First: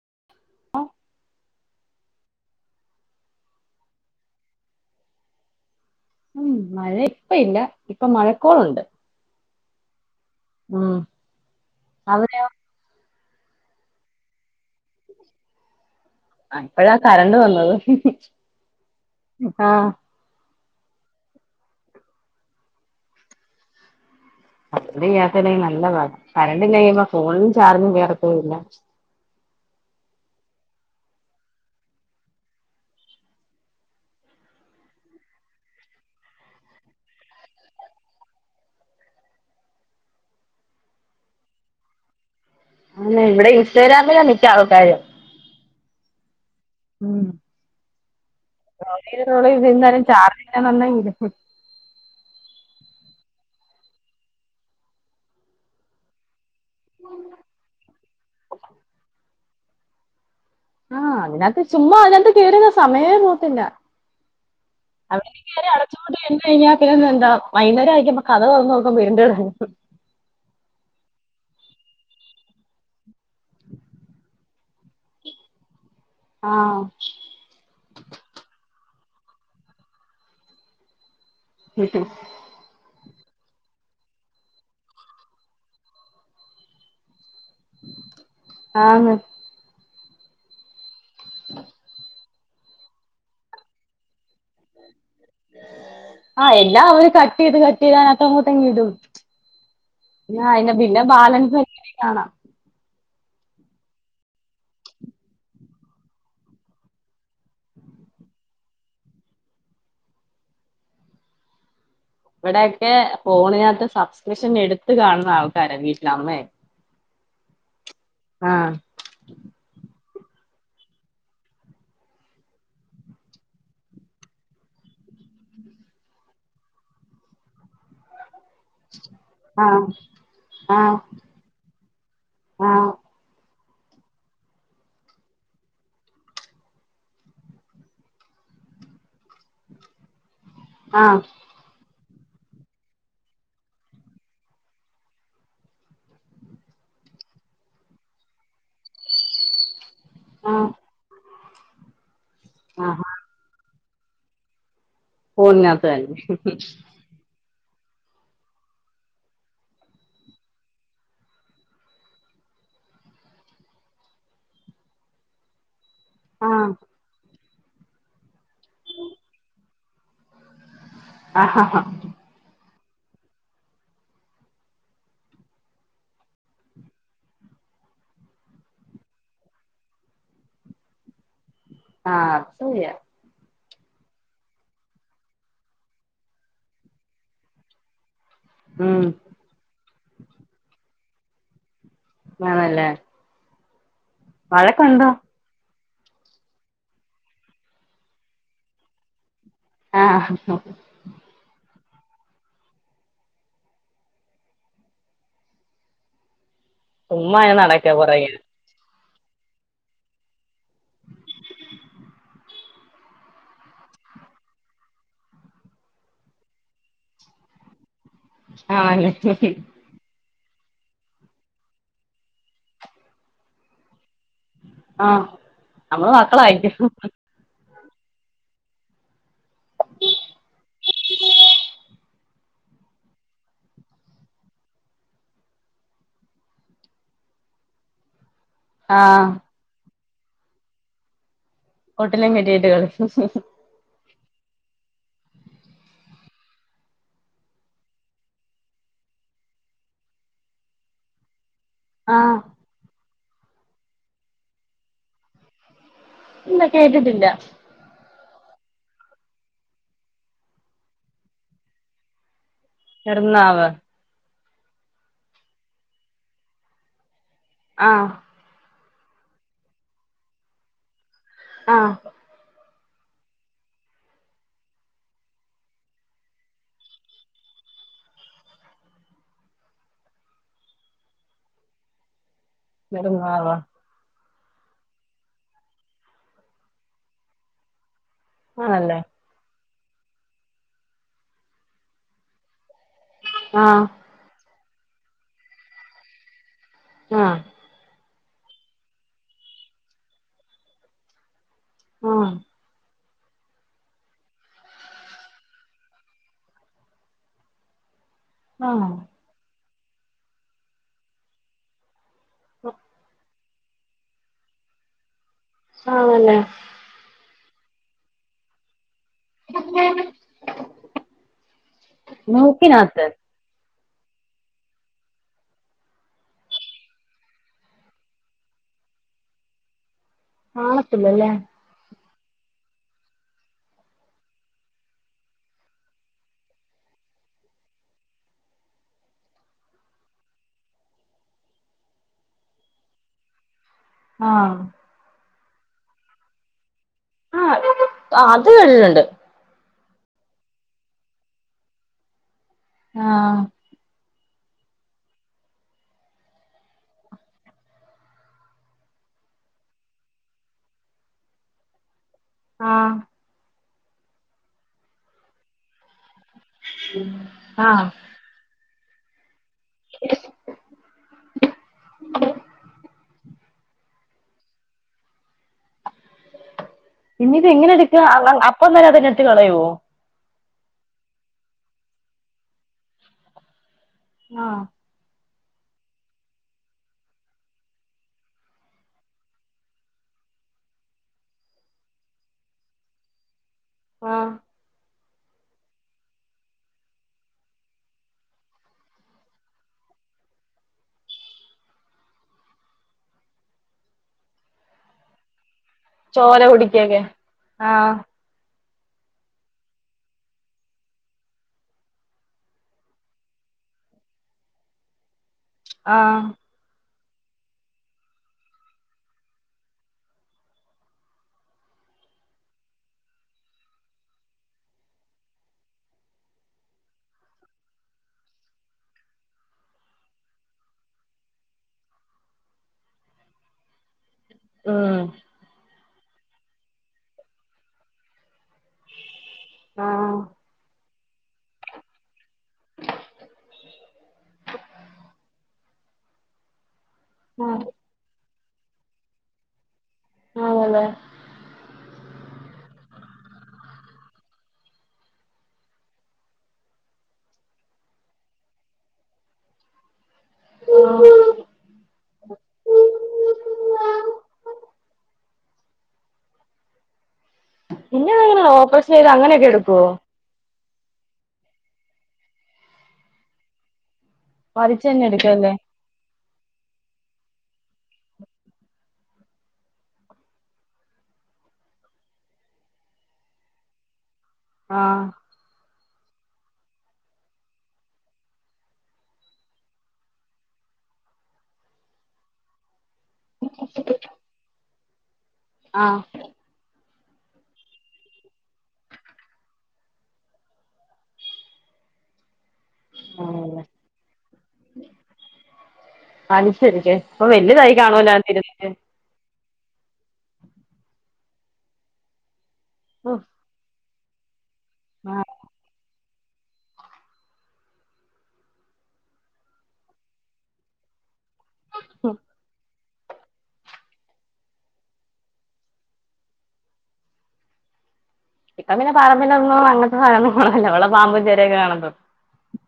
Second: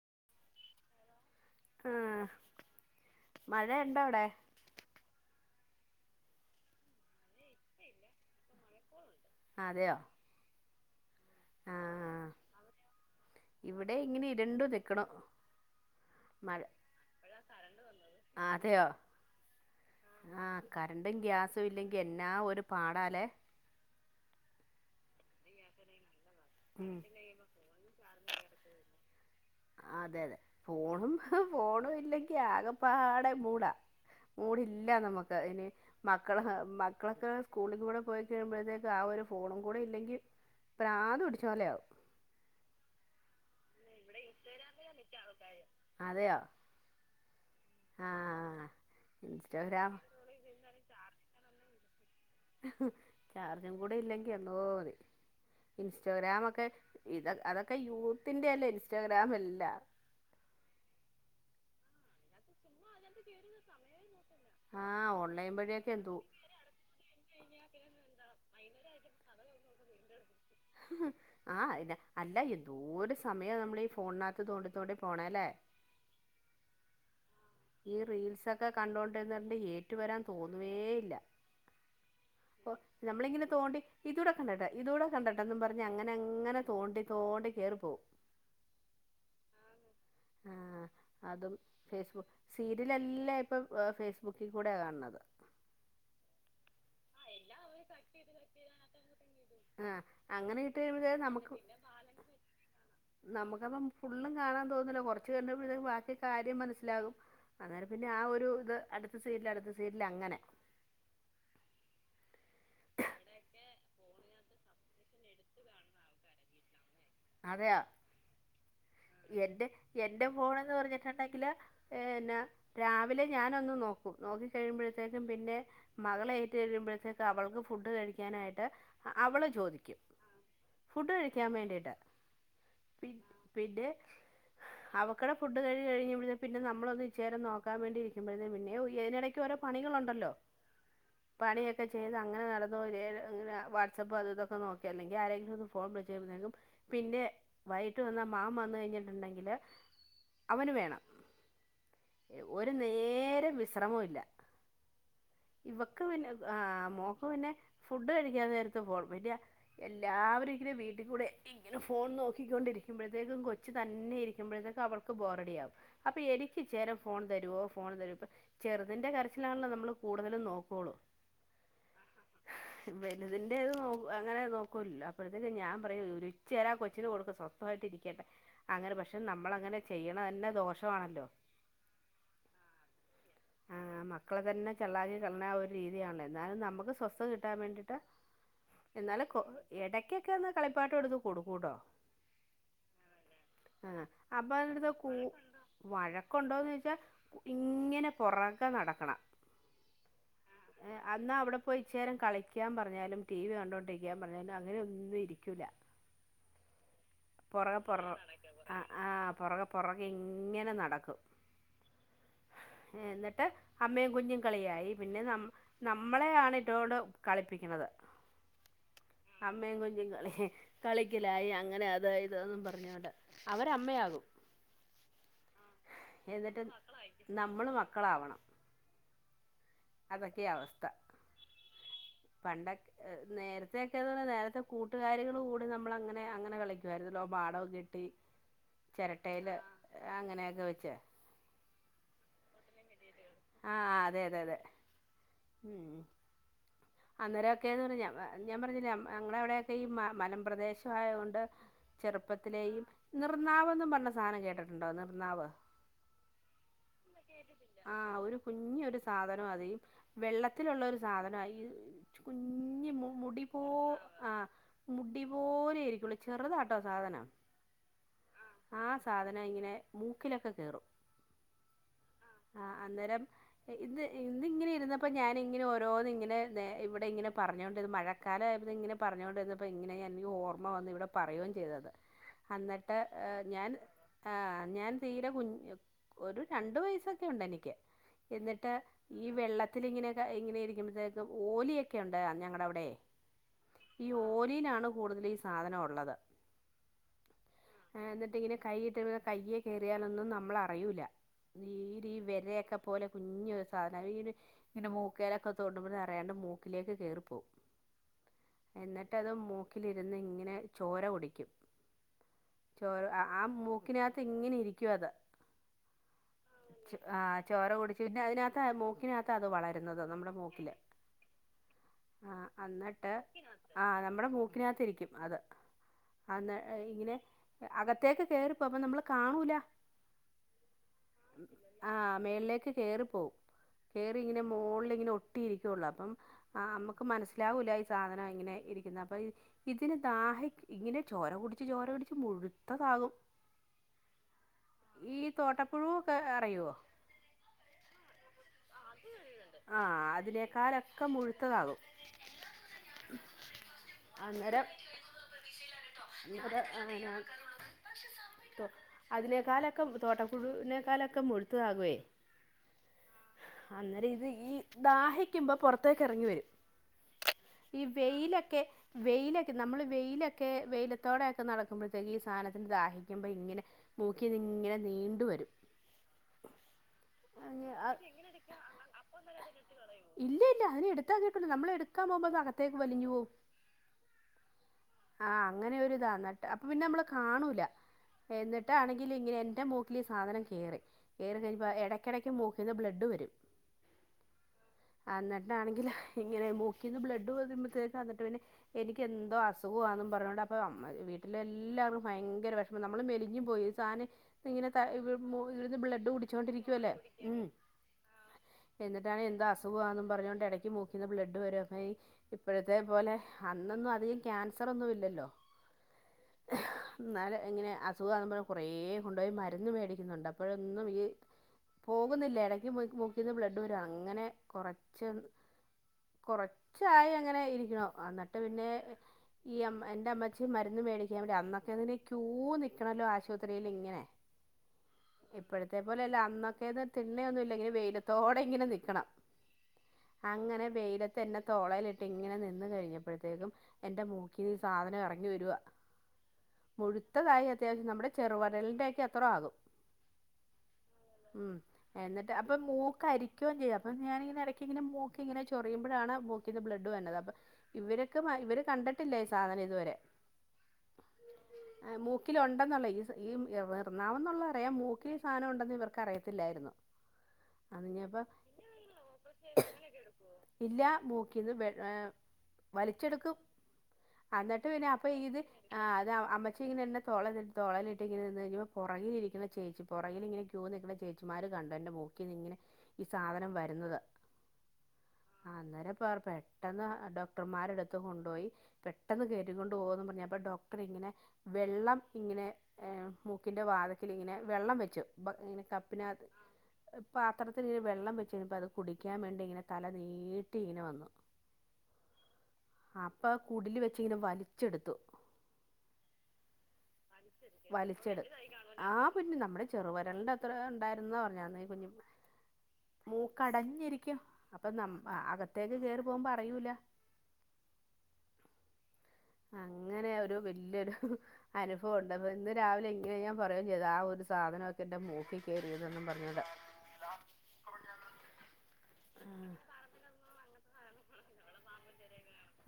[unintelligible] ആഹ് മഴ ഇണ്ടവിടെ? ഉം മഴ ഇപ്പ ഇല്ല. ഇപ്പം മഴക്കോളുണ്ട്. അതെയോ ഉം. ആഹ് അവിടെയൊ ഇവിടെ ഇങ്ങനെ ഇരുണ്ട് നി ക്ക്ണു. മഴ ഇപ്പഴാ കരണ്ട് വന്നത്. അതെയോ ആഹ് ആ കറന്റും ഗ്യാസ് ഒന്നും ഇല്ലെങ്കി എന്നാ ഒരു പാടാ ല്ലേ. ഇവിടെ ഗ്യാസ് ഇല്ലെങ്കിൽ നല്ല പാടാ കറന്റ്‌ ഇല്ലെങ്കിൽ ഉം ഇപ്പം ഫോണിലും ചാർജും കേറത്തുവില്ല. അതെ അതെ. ഫോണും ഫോണും ഇല്ലെങ്കി ആകെപ്പാടെ മൂടാ. മൂടില്ല നമ്മുക്ക് ഇനി. മക്കള് മക്കളൊക്കെ സ്കൂളിൽ കൂടെ പോയി കഴിയുമ്പോഴത്തേക്ക് ആ ഒരു ഫോണും കൂടെ ഇല്ലെങ്കി പ്രാന്ത് പിടിച്ച പോലെയാവും. ആണേ ഇവിടെ ഇൻസ്റ്റഗ്രാമിലാ മിക്ക ആൾക്കാരും. അതെയോ ഉം ആഹ് റോള് ചെയ്ത് റോള് ചെയ്ത് ഇൻസ്റ്റഗ്രാം എന്താലും ചാർജ് ഇല്ലാ [unintelligible] ചാർജും കൂടെ ഇല്ലെങ്കി എന്തോ മതി ഇൻസ്റ്റഗ്രാമൊക്കെ ഇത് അതൊക്കെ യൂത്തിന്റെ അല്ലേ ഇൻസ്റ്റാഗ്രാം എൽ ഇല്ല ആഹ് അതിനകത്ത് ചുമ്മാ അതിനകത്ത് കേറി സമയേ പോത്തില്ല ആഹ് അവടെ ഇതി ഓൺലൈൻ കേറി വഴിയൊക്കെ എന്തോ അടച്ചുപൂട്ടി ഇരുന്ന് കഴിഞ്ഞാ പിന്നെ എന്താ വൈകുന്നേരം ആയിരിക്കുമ്പം കതവ് തൊറന്ന് നോ വേണ്ടട [unintelligible] ആഹ് അതിന് അല്ല എന്തോ ഒരു സമയവാ നമ്മളീ ഫോണിനകത്ത് തോണ്ടി തോണ്ടി പോണേ അല്ലേ ആഹ് ഇതൊക്കെ കണ്ടോണ്ട് ഇരുന്നാ പിന്നെ ഏറ്റു വരാൻ തോന്നുവേ ഇല്ല. ഉം [inaudible] നമ്മള് ഇങ്ങനെ തോണ്ടി ഇതൂടെ കണ്ടട്ട് ഇതൂടെ കണ്ടട്ടെന്നും പറഞ്ഞ് അങ്ങനെ അങ്ങനെ തോണ്ടി തോണ്ടി കേറി പോവും ആന്ന് ആഹ് അതും ഫേസ്ബുക്ക് സീരിയലെല്ലാം ഇപ്പം ഫേസ്ബുക്കിൽ കൂടെയാ കാണുന്നത് ആഹ് എ എല്ലാം അവര് കട്ട് ചെയ്ത് കട്ട്‌ ചെയ്ത് അതിനകത്തങ്ങോട്ട് അങ്ങ് ഇടും ആഹ് [unintelligible] അങ്ങനെ അയിന്റെ ഇട്ട് പിന്നെ കഴിയുമ്പഴേ നമുക്ക് ബാലൻസ് കാണാം. നമുക്കപ്പം ഫുള്ളും കാണാൻ തോന്നില്ല കൊറച്ചു കണ്ടപ്പോഴേക്കും ബാക്കി കാര്യം മനസ്സിലാകും അന്നേരം പിന്നെ ആ ഒരു ഇത് അടുത്ത സീരിയല് അടുത്ത സീരിയല് അങ്ങനെ ഇവിടൊക്കെ ഫോണിനകത്ത് സബ്സ്ക്രിപ്ഷൻ എടുത്ത് കാണുന്ന ആൾക്കാരാ വീട്ടില് അമ്മയ് അതെയോ എന്റെ എൻ്റെ ഫോൺ എന്ന് പറഞ്ഞിട്ടുണ്ടെങ്കില് പിന്നെ രാവിലെ ഞാനൊന്ന് നോക്കും നോക്കി കഴിയുമ്പോഴത്തേക്ക് പിന്നെ മകള് ഏറ്റ് കഴിയുമ്പോഴത്തേക്ക് അവൾക്ക് ഫുഡ് കഴിക്കാനായി ട്ട് അവള് ആ ചോദിക്കും ഫുഡ് കഴിക്കാൻ വേണ്ടിട്ട് ആഹ് പിന്നെ അവക്കടെ ഫുഡ് കഴി കഴിയുമ്പളത്തെ പിന്നെ നമ്മളൊന്ന് ഇച്ചേരം നോക്കാൻ വേണ്ടി ഇരിക്കുമ്പോഴത്തേന് പിന്നെ ഇതിനിടയ്ക്ക് ഓരോ പണികളുണ്ടല്ലോ ആ പണയക്കെ ചെയ്ത് അങ്ങനെ നടന്നോങ്ങനെ വാട്സആപ്പ് അത് ഇതൊക്കെ നോക്കിയ അല്ലെങ്കിൽ ആരെങ്കിലും ഫോൺ വിളിച്ചക്കും പിന്നെ വൈകിട്ട് വന്ന മാം വന്ന് കഴിഞ്ഞിട്ടുണ്ടെങ്കില് ആ അവന് വേണം ഒരു ആ നേര വിശ്രമ ഇല്ല ഫോണിനകത്ത് ഇവക്ക് തന്നെ പിന്നെ ആഹ മോക്ക് പിന്നെ ഫുഡ് കഴിക്കാ നേരത്ത് പോണം പിന്നെ എല്ലാവരും ഇങ്ങനും വീട്ടിൽ കൂടെ ഇങ്ങനെ ഫോൺ നോക്കിക്കൊണ്ടിരിക്കുമ്പോഴത്തേക്കും കൊച്ചു തന്നെ ഇരിക്കുമ്പോഴത്തേക്കും അവൾക്ക് ബോറടി ആകും അപ്പൊ ആ എനിക്ക് ചേര ഫോൺ തരുമോ ഫോൺ തരുമ ഇപ്പം ചെറുതിൻ്റെ കറച്ചിലാണല്ലോ നമ്മൾ കൂടുതല നോക്കള്ളൂ. ആഹാ ഹാ വലുതിന്റെത് നോ അങ്ങനെ നോക്കൂലല്ലോ അപ്പോഴത്തേക്ക് ഞാൻ പറയും ഒരു ഇച്ചേരാ കൊച്ചിന് കൊടുക്ക് സ്വസ്ഥമായിട്ടിരിക്കട്ടെ അങ്ങനെ പക്ഷെ നമ്മളങ്ങനെ ചെയ്യണ തന്നെ ദോഷമാണല്ലോ ആഹ് അത് സെരിയാ ആഹ് മക്കളെ തന്നെ ചള്ളാക്കി കളേന ആ ഒരു രീതിയാണല്ലേ എന്നാലും നമുക്ക് സ്വസ്ഥത കിട്ടാൻ വേണ്ടിട്ട് ഉം എന്നാല് കൊ എടക്കൊക്കെന്ന് കളിപ്പാട്ടംമെടുതു കൊടുക്കൂട്ടോ ആണല്ലേ ആഹ് അപ്പൊ എന്റടുത്ത് വഴക്കുണ്ടോ കൂ വഴക്കൊണ്ടോന്നോച്ചാ കു ഇങ്ങനെ പൊറകെ നടക്കണം ആഹ് ഇപ്പോ ഇച്ചേരം കളിക്കാൻ പറഞ്ഞാലും ടി വി കണ്ടോണ്ടിരിക്കാൻ പറഞ്ഞാലും അങ്ങനെന്നും ഇരിക്കൂല്ല സുമ്മാ ഇങ്ങനെ നടക്കാ പൊറകെ ആ പൊറകെ പൊറകെ ഇങ്ങനെ നടക്കും എന്നട്ട് അമ്മേം കുഞ്ഞും കളിയായി പിന്നെ ന നമ്മളെയാണിട്ടോണ്ട് കളിപ്പിക്കണത് ആഹ് [unintelligible] അമ്മയും കുഞ്ഞും കളി കളിക്കലായി അങ്ങനെ അ അത് ഇതും പറഞ്ഞോണ്ട് അവരമ്മയാകും ആഹ് നമ്മള് മക്കള് ആയിരിക്കും. ക്കളാവണം അതൊക്കെയാ അവസ്ഥ പണ്ടൊക് നേരത്തെയൊക്കെ എന്ന് പറഞ്ഞാ നേരത്തെ കൂട്ടുകാരികള് കൂടി നമ്മള് അങ്ങനെ അങ്ങനെ കളിക്കുവായിരുന്നല്ലോ മാഡം കെട്ടി ആ ചെരട്ടയില് അങ്ങനെയൊക്കെ വെച്ച് ഹോട്ടലും കെട്ടിയിട്ട് ആഹ് അതെ അതെ അതെ ഉം അന്നേരൊക്കെന്ന് പറഞ്ഞാ [unintelligible] ഞാൻ പറഞ്ഞില്ലേ ഞങ്ങടെ അവിടെക്കെ ഈ മ മലം പ്രദേശം ആയോണ്ട് ആ ചെറുപ്പത്തിലെയും നിർന്നാവ് എന്നും പറഞ്ഞ സാനം കേട്ടിട്ടുണ്ടോ നിർന്നാവ് ഇല്ല കേട്ടിട്ടില്ല ഒരു കുഞ്ഞ് ഒരു സാധനാതെ വെള്ളത്തിലുള്ള ഒരു സാധനാ ഈ [unintelligible] കുഞ്ഞി മുടി പോ കിടന്നാവ് ആ മുടി പോലെ ഇരിക്കുള്ളൂ ചെറുതാട്ടോ സാധനം ആ ആ സാധനം ഇങ്ങനെ മൂക്കിലൊക്കെ കേറും ആ ആ അന്നേരം ഇന്ന് ഇന്നിങ്ങനെ ഇരുന്നപ്പോൾ ഞാനിങ്ങനെ ഓരോന്ന് ഇങ്ങനെ ഇവിടെ ഇങ്ങനെ പറഞ്ഞോണ്ടിരുന്ന മഴക്കാലമായത് ഇങ്ങനെ പറഞ്ഞോണ്ടിരുന്നപ്പോൾ ഇങ്ങനെ ഞാൻ ഈ ഓർമ്മ വന്ന് ഇവിടെ പറയോ ചെയ്ത് അത്- അന്നിട്ട് എ നെടുങ്ങാവോ ഞാൻ- ആഞാൻ തീരെ കുഞ്ഞു ഒരു- രണ്ടു വയസൊക്കെ ഉണ്ടെനിക്ക് എന്നിട്ട് ആണല്ലേ ഈ വെള്ളത്തി അത്തിങ്ങനൊക്കെ ഇങ്ങനെ ഇരിക്കുമ്പഴത്തേക്കും ഓലിയൊക്കെ ഉണ്ട് ഞങ്ങടെ അവിടെ ആഹ് ഈ ഓലിനാണ് കൂടുതൽ ഈ സാധനം ഉള്ളത് ആഹ് ആഹ് എന്നിട്ടിങ്ങനെ കൈയിട്ട് കയ്യെ കേറിയാലൊന്നും നമ്മളറിയൂല്ല നീരി ആഹ് വിരയൊക്കെ പോലെ കുഞ്ഞ് ഒരു സാധന ഇതിന് ഇങ്ങനെ മൂക്കേലൊക്കെ തോണ്ടുമ്പോൾ അറിയാണ്ട് മൂക്കിലേക്ക് കേറിപ്പോവും ആഹ് എന്നിട്ട് അത് മൂ ക്കിലിരുന്ന് ഇങ്ങനെ ചോര കുടിക്കും ചോര അ ആ മൂക്കിനകത്ത് ഇങ്ങനെ ഇരിക്കുവത് ആണല്ലേ ആഹ് ചോര കുടിച്ച് പിന്നെ അതിനാത്താ മൂ മൂക്കിനകത്ത് അത് വളരുന്നത് നമ്മുടെ മൂക്കില് ആഹ് മൂക്കിനകത്ത് അന്നട്ട് ആ നമ്മുടെ മൂക്കിനകത്ത് ഇരിക്കും അത് ആഹ് ന്ന് ഇങ്ങനെ അകത്തേക്ക് കേറിപ്പോം അപ്പ നമ്മള് കാണൂല ആണോ ആഹ് മേളിലേക്ക് കേറി പോവും കേറി ഇങ്ങനെ മോളിലിങ്ങനെ ഒട്ടി ഇരിക്കുവുള്ളു അപ്പം ആഹ് നമ്മുക്ക് മനസ്സിലാവൂല്ല ഈ സാധനം ഇങ്ങനെ ഇരിക്കുന്ന അപ്പൊ ഇ ഇതിന് ദാഹി ഇങ്ങനെ ചോര കുടിച്ച് ചോര കുടിച്ച് മുഴുത്തതാകും ആഹ് ഈ തോട്ട ക്ലൂ ഒക്കെ അറിയുവോ ആഹ് അത് [unintelligible] ആഹ് അതിനേക്കാലൊക്കെ മുഴ്ത്തതാകും ആഹ് അന്നേരം ഇവ്ടെ ഏ ഞാൻ അതിനേക്കാലൊക്കെ തോട്ടപുഴൂനേക്കാലൊക്കെ മുഴ്ത്തതാകുവേ ആഹ് അന്നേരം ഇത് ഈ ദാഹിക്ക്മ്പം പൊറത്തേ ക്കെറങ്ങി വരും ഈ ആഹ് വെയ്ലക്കെ വെയ്ലെ നമ്മള് വെയ്ലക്കെ വെയ്ലത്തോടെയെക്കെ നടക്ക്മ്പഴ്ത്തേക്ക് ഈ സാനത്തിന് ദാഹിക്ക്മ്പ ഇങ്ങനെ മൂക്കിന്നിങ്ങനെ നീണ്ട് വരും ഇന്നീത് ഇങ്ങനെ എട്ക്ക എന്നിട്ട് എങ്ങനെ അവ് അവ് അ എടുക്കാ അപ്പൊന്നേരം അപ്പൊ അതിനറ്റ് ഒന്നരാ കളയുവോ പറയോ ഇല്ല ഇല്ല അതിനെ എട്ത്താ [unintelligible] നമ്മളെട്ക്കാം പോവുമ്പതകത്തേക്ക് വലിഞ്ഞ് പോവും ആഹ് ആഹ് അങ്ങനെ ഒര്താ ന്നട്ട് അപ്പൊ പിന്നെ അമ്മള് കാണൂല എന്നിട്ടാണെങ്കില് ഇങ്ങ്നെ എന്റെ മൂക്കില് ഈ സാധനം കേറി കേറികയ്ഞ്ഞപ്പോ എടക്കെടെക്ക് മൂക്കിൽന്ന് ബ്ല ഡ് വരും ആഹ് അന്ന്ട്ടാണെങ്കില് ഇങ്ങനെ മൂക്കിന്ന് ബ്ലഡ് വര്മ്പത്തേക്കന്ന്ട്ട് പിന്നെ എനിക്കെന്തോ അസുഖവാന്നും പറഞ്ഞോണ്ട് അപ്പൊ വീട്ടിലെ എല്ലാവറും ഭയങ്കര വെഷ്മം നമ്മള് മെലിഞ്ഞും പോയി ഈ സാനെ ഇങ്ങനെ ക മൂ ൽ നിന്ന് ബ്ലഡ് ചോര കുട്ച്ചോണ്ടിരിക്കുവല്ലേ കുടിക്കൊക്കെ ഉം ആഹ് എന്നിട്ടാണെ എന്താ അസുഖവാന്നും പർഞ്ഞാേണ്ട് എടക്ക് മൂക്കിന്ന് ബ്ലഡ് വരാ അപ്പ ഈ ഇപ്പഴത്തെ പോലെ അന്നൊന്നും അധികം ക്യാൻസറൊന്നും ഇല്ലല്ലോ ആഹ് ഇന്നാല് എങ്ങന്യാ അസുഖമാവുമ്പഴും കൊറേ കൊണ്ടുപോയി മരുന്ന് മേടിക്കുന്നുണ്ട് അപ്പോഴൊന്നും ഈ പോകുന്നില്ല എട ക്ക്യ് പോയി മുക്കിന്ന് ബ്ലഡ് വരും അങ്ങനെ കൊറച്ച് കൊറച്ചായി അങ്ങനെ ഇരിക്ക്യ്ണു. എന്നിട്ട് പിന്നെ ഈ അമ്മ എന്റെ അമ്മച്ചി മരുന്ന് മേടിക്കാൻ വേണ്ടി അന്നൊക്കെ ന്ന്ണ്ടെങ്കി ക്യൂ നിക്കണല്ലോ ആശുപത്രിയിലിങ്ങനെ. ഉം ത്തെപോലെയല്ല അന്നൊക്കെന്ന് തിണ്ണയൊന്നു ല്ലങ്ങനെ വെയിലത്തോ ടെ ഇങ്ങനെ നിക്കണം. ആഹ് അങ്ങനെ വെയില ത്തെന്നെ തോളേലിട്ടി ങ്ങനെ നിന്ന് കഴിഞ്ഞപ്പഴ്ത്തേക്കും എന്റെ മൂക്കീന്ന് ഈ സാധനം എറങ്ങി വരുവാ. മുഴുത്തതായി ആഹ് അത്യാവശ്യം നമ്മുടെ ചെറുവടലിന്റെയെക്കെ അത്ര ആകും. [unintelligible] എന്ന ട്ട് അപ്പൊ മൂക്ക് അരിക്ക്യുവോം ചെയ്യാം അപ്പം ഞാനിങ്ങനെ എടയ്ക്ക് ഇങ്ങനെ മൂക്ക് ഇങ്ങനെ ചൊറിയുമ്പഴാണ് മൂക്കിന്ന് ബ്ലഡ് വര്നത്. അപ്പം ഇവരൊക്കെ ഇവര് കണ്ടിട്ടില്ല ഈ സാധനം ഇതുവരെ. മൂക്കില് ഉണ്ടെന്നുള്ള ഈ ഈ ഇറ് നാവ് എന്നുള്ളത് അറിയാം മൂക്കിൽ സാനം ഉണ്ടെന്ന് ഇവർക്ക് അറിയത്തില്ലായിരുന്നു. അതിഞ്ഞപ്പ പിന്നെതങ്ങനാ ഓപ്പറേഷൻ ചെയ്തത് അങ്ങനെയൊക്കെ എടുക്കുവോ? ഇല്ല മൂക്കിന്ന് വ ഏ വലിച്ചെടുക്കും എന്നിട്ട് പിന്നെ അപ്പൊ വലിച്ചന്നെ ഇ ഇത് എടുക്കല്ലേ അത് അമ്മച്ചി ഇങ്ങനെന്നെ തോള തുളയിലിട്ട് ഇങ്ങന നിന്ന് ഇൾ പുറകിലിരിക്കുന്ന ചേച്ചി പുറയില ഇങ്ങന ക്യു നിൽക്കുന്ന ചേച്ചിമാര് കണ്ട എൻ്റെ മൂ ഇങ്ങനെ ഈ സാധനം വരുന്നത് ആഹ് ആ അന്നേരം പെട്ടെന്ന് ഡോക്ടർമാരെടുത്ത് കൊണ്ടുപോയി പെട്ടെന്ന് കയറ്റി കൊണ്ട് പോന്ന് പറഞ്ഞപ്പ ഡോക്ടർ ഇങ്ങനെ വെള്ളം ഇങ്ങനെ മൂക്കിൻ്റെ വാതത്തിലൽങ്ങനെ വെള്ളം വെരും ങ്ങനെ ആഹ് കപ്പിനകത്ത് പാത്രത്തിന് ഇ വെള്ളം വെച്ചനിപ്പ അത് കുടിക്കാൻ വേണ്ടി ഇങ്ങനെ തല നീട്ടി ഇങ്ങനെ വന്നു അപ്പൊ കുടില് വെച്ചിങ്ങനെ വലിച്ചെടുത്തു അപ്പൊ വല്യയതായി കാണു അല്ലൊ [unintelligible] ചെറുവരലിന്റെ അത്ര ഉണ്ടായിരുന്നാ പറഞ്ഞ അമ്മയും കുഞ്ഞും മൂക്കടഞ്ഞിരിക്ക ക്കയാ അപ്പൊ ന ആഹ് അകത്തേക്ക് കേറ പോവാൻ പറയൂല അങ്ങനെ ഒരു വല്യൊരു അനുഭവം ഉണ്ട് അപ്പ ഇന്ന് രാവിലെ എ ഇങ്ങനെ ഞാൻ പറയേം ചെയ്ത് ആ ഒരു സാധനോക്കെ എന്റെ മൂക്കിൽ കയറിയതെന്നും പറഞ്ഞോണ്ട് ഇപ്പ പിന്നെ പറമ്പിലൊന്നും അങ്ങനത്തെ സാന്നങ്ങളൊന്നും [unintelligible] പാമ്പും ചേരയൊക്കെ കാണത്തൊ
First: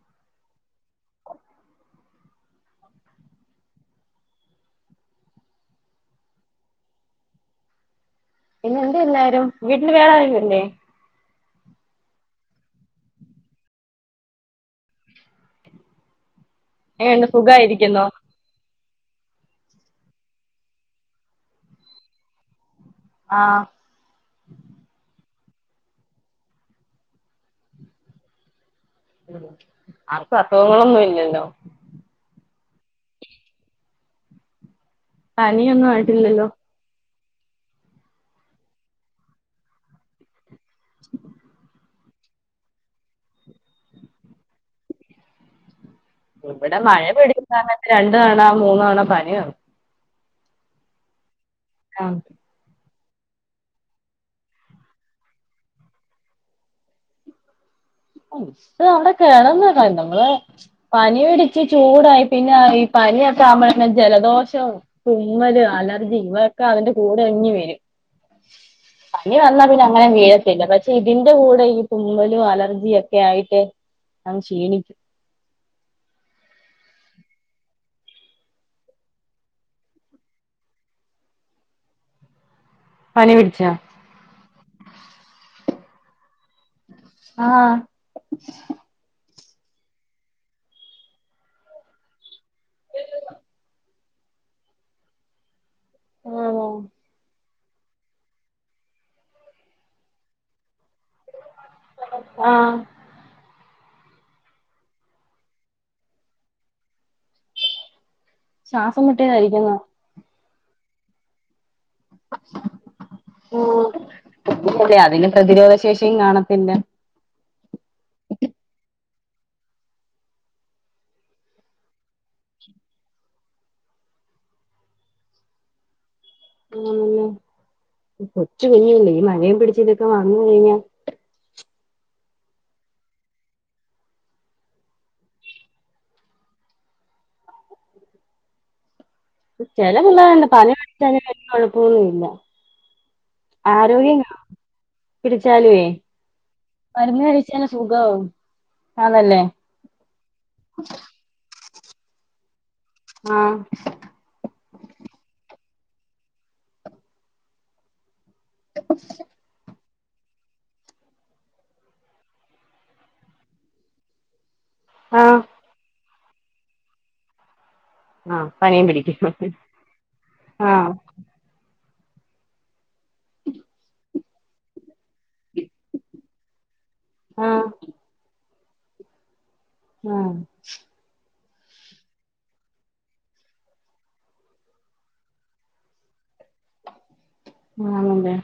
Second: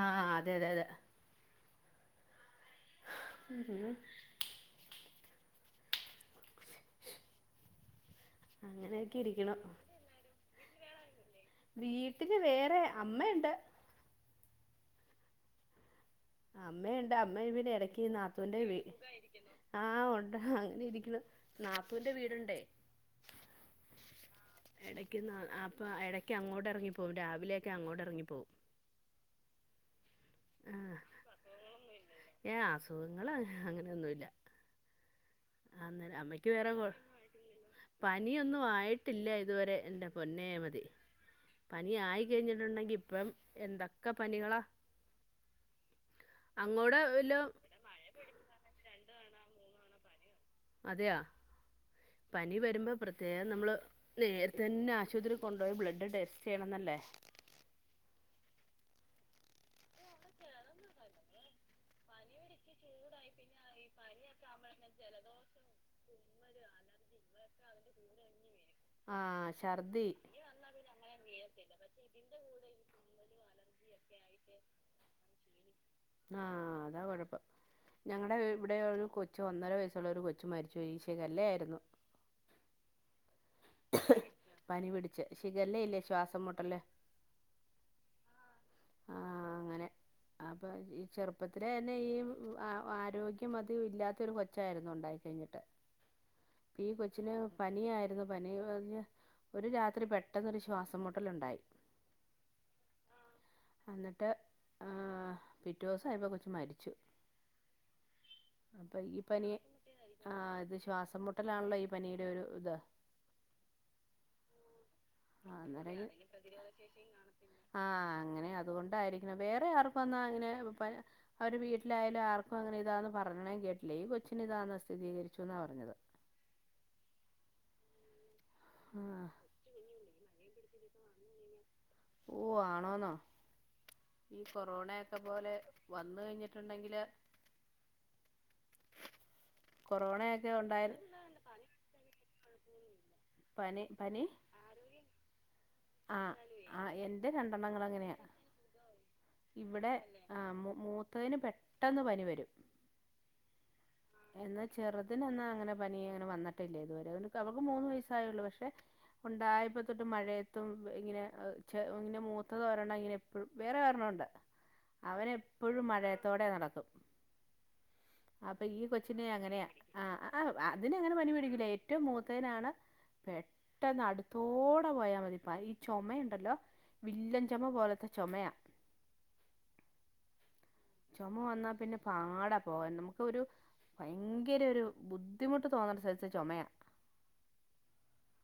ആഹ് അതെ അതെ അതെ [unintelligible] പിന്നെ എന്തിയെ അങ്ങനെയൊക്കെ എല്ലാരും ഇരിക്കണു വീട്ടില് വേറെ ആരും ഇല്ലേ വീട്ടില് വേറെ അമ്മയുണ്ട്. അമ്മയുണ്ട് എങ്ങനെയുണ്ട് അമ്മ ഇവിടെ എടക്ക് സുഖായിരിക്കുന്നോ നാത്തൂന്റെ വീ ആഹ് ഉണ്ട് അങ്ങനെ ഇരിക്കുന്നു നാത്തൂന്റെ വീടുണ്ടേ. ആഹ് ക്ക് അപ്പം എടയ്ക്ക് അങ്ങോടെറങ്ങിപ്പോവും രാവിലെയൊക്കെ അങ്ങോടെറങ്ങിപ്പോവും. ഉം ആർക്കും അസുഖങ്ങളൊന്നും ഇല്ലല്ലോ ഏഹ് അസുഖങ്ങള് അങ്ങനെയൊന്നുവില്ല. പനിയൊന്നും ആയിട്ടില്ലല്ലോ പനിയൊന്നും ആയിട്ടില്ല ഇതുവരെ എന്റെ പൊന്നേ മതി [inaudible] നീ ആയി കഴിഞ്ഞിട്ടുണ്ടെങ്കി ഇപ്പം എന്തൊക്കെ പണികളാ ഇവിടെ മഴ പൊടിക്കുന്ന സമയത്ത് രണ്ട് തവണ മൂന്ന് തവണ പറ [unintelligible] അതെയോ ആഹ് പനി വരുമ്പോ പ്രത്യേകം നമ്മള് നേരത്തെ തന്നെ ആശുപത്രിയിൽ കൊണ്ടുപോയി ബ്ലഡ് ടെസ്റ്റ് ചെയ്യണം എന്നല്ലേ ഇത് അവിടെ കെടന്ന നമ്മള് പനി പിടിച്ച് ചൂടായി പിന്നെ ഈ പനിയൊക്കെ ആമ്പോഴെ ജലദോഷം തുമ്മല് അലർജി ഇവയൊക്കെ അതിന്റെ കൂട് ഇങ്ങി വരും പനി ആഹ് വന്നാൽ പിന്നെ അങ്ങനെ ഛർദി വീഴത്തില്ല പക്ഷെ നമ്മളെ ഇതിന്റെ കൂടെ വീഴത്തില്ല ഈ പക്ഷെ ഇതിന്റെ തുമമ്മലും കൂടെ ഈ അലർജിയൊക്കെ- ഒക്കെ തുമ്മലും ആയിട്ട് അലർജിയൊക്കെ അങ്ങ് ക്ഷീണിക്കു - ആഹ അതാ കൊഴപ്പം ഞങ്ങളടെ ഇവിടെ ഒരു കൊച്ചു ഒന്നര വയസ്സുള്ള ഒരു കൊച്ചു മരിച്ചു ഈശ [unintelligible] ക്കല്ലേ ആയിരുന്നു [inaudible] പനി പിടിച്ച ശ- ഇതല്ലേ ഇല്ലേ ശ്വാസമുട്ടല് ആ ആ അങ്ങനെ അപ്പൊ ഈ ചെറ്പ്പത്തിലെ തന്നെ ഈ ആരോഗ്യം അത് ഇല്ലാത്തൊരു കൊച്ചായിരുന്നു ഉണ്ടായി കഴിഞ്ഞിട്ട് ആണോ ഈ കൊച്ചിനെ പനിയായിരുന്നു പനി [unintelligible] ഒരു രാത്രി പെട്ടെന്നരു ശ്വാസം മുട്ടലുണ്ടായി ആഹ് എന്നിട്ട്ആഹ് പിറ്റോസായപ്പോ കൊച്ച് മരിച്ചു അപ്പൊ ശ്വാസം ഈ പനി മുട്ടേതായിരിക്കുന്ന ആഹ് ഇത് ശ്വാസംമുട്ടലാണല്ലോ ഈ പനിയുടെ ഒരു ഇത് അല്ലെ അതിന് ആഹ് പ്രതിരോധശേഷിം കാണത്തില്ല ആഹ അങ്ങനെ അതുകൊണ്ടായിരിക്കണം വേറെ ആർക്കുംഅന്നാ അങ്ങനെ [unintelligible] അവര് വീട്ടിലായാലും ആർക്കും അങ്ങനെ ഇതാന്ന് പറഞ്ഞണം കേട്ടില്ലേ ഈ കൊച്ചിന ഇതാന്ന സ്ഥിതീകരിച്ചുന്നാ പറഞ്ഞത് ഊ [unintelligible] ച്ചു കുഞ്ഞില്ലേ ഈ ആഹ് മഴയും പിടിച്ച് ഇതൊക്കെ വന്നു കയിഞ്ഞാൽ ഓ ആണോന്നോ ഈ കൊറോണയൊക്കെ പോലെ വന്ന് കഴിഞ്ഞിട്ടുണ്ടെങ്കില് ചെല പിള്ളേര്ണ്ട് കൊറോണയൊക്കെ പനി ഉണ്ടായി [unintelligible] ഇല്ല ആരോഗ്യം [unintelligible] ആ ആ മരുന്ന് എന്റെ കഴിച്ചാല് രണ്ടെണ്ണങ്ങള് അങ്ങനെയാ സുഖാവും ആന്നല്ലേ ഇവിടെ ആ മൂ മൂത്തതിന് പെ ട്ടെന്ന് പനി വരും ആ എന്നാ ചെറ്തിന് ന്നാ അങ്ങനെ പനി വന്നിട്ടില്ലിതുവരെ അവള്ക്ക് മൂന്ന് വയ സായൊള്ളു പക്ഷെ ഉണ്ടായപ്പോ തൊട്ട് മഴയത്തും ഇങ്ങനെ ചെ ഇങ്ങനെ മൂത്തത് ഒരെണങ്ങനെ എപ്പഴ് വേറെ ഒരെണ്ണം ഉണ്ട് അവന് ആഹ് എപ്പഴും മഴയ ത്തോടെ നടക്കും ആ പ്പം ഈ കൊച്ചിനെ അങ്ങനെയ ആഹ് ആ ഏറ്റവും മൂത്തേനാണ് പെട്ടെന്ന് അട് ത്ത് പോയമതി പ ഈ ചോമയുണ്ടല്ലോ വില്ലൻ ആഹ് ചോമ പോലത്തെ ചോമയാ ആ ചുമവന്നാ പിന്നെ പാടാ പോകൻ നമുക്കെരു ഭയങ്കര ഒര് ബുദ്ധിമുട്ട് തോന്ന്ണ സെയ്സ് ചോമയാ ആണ്‌ല്ലേ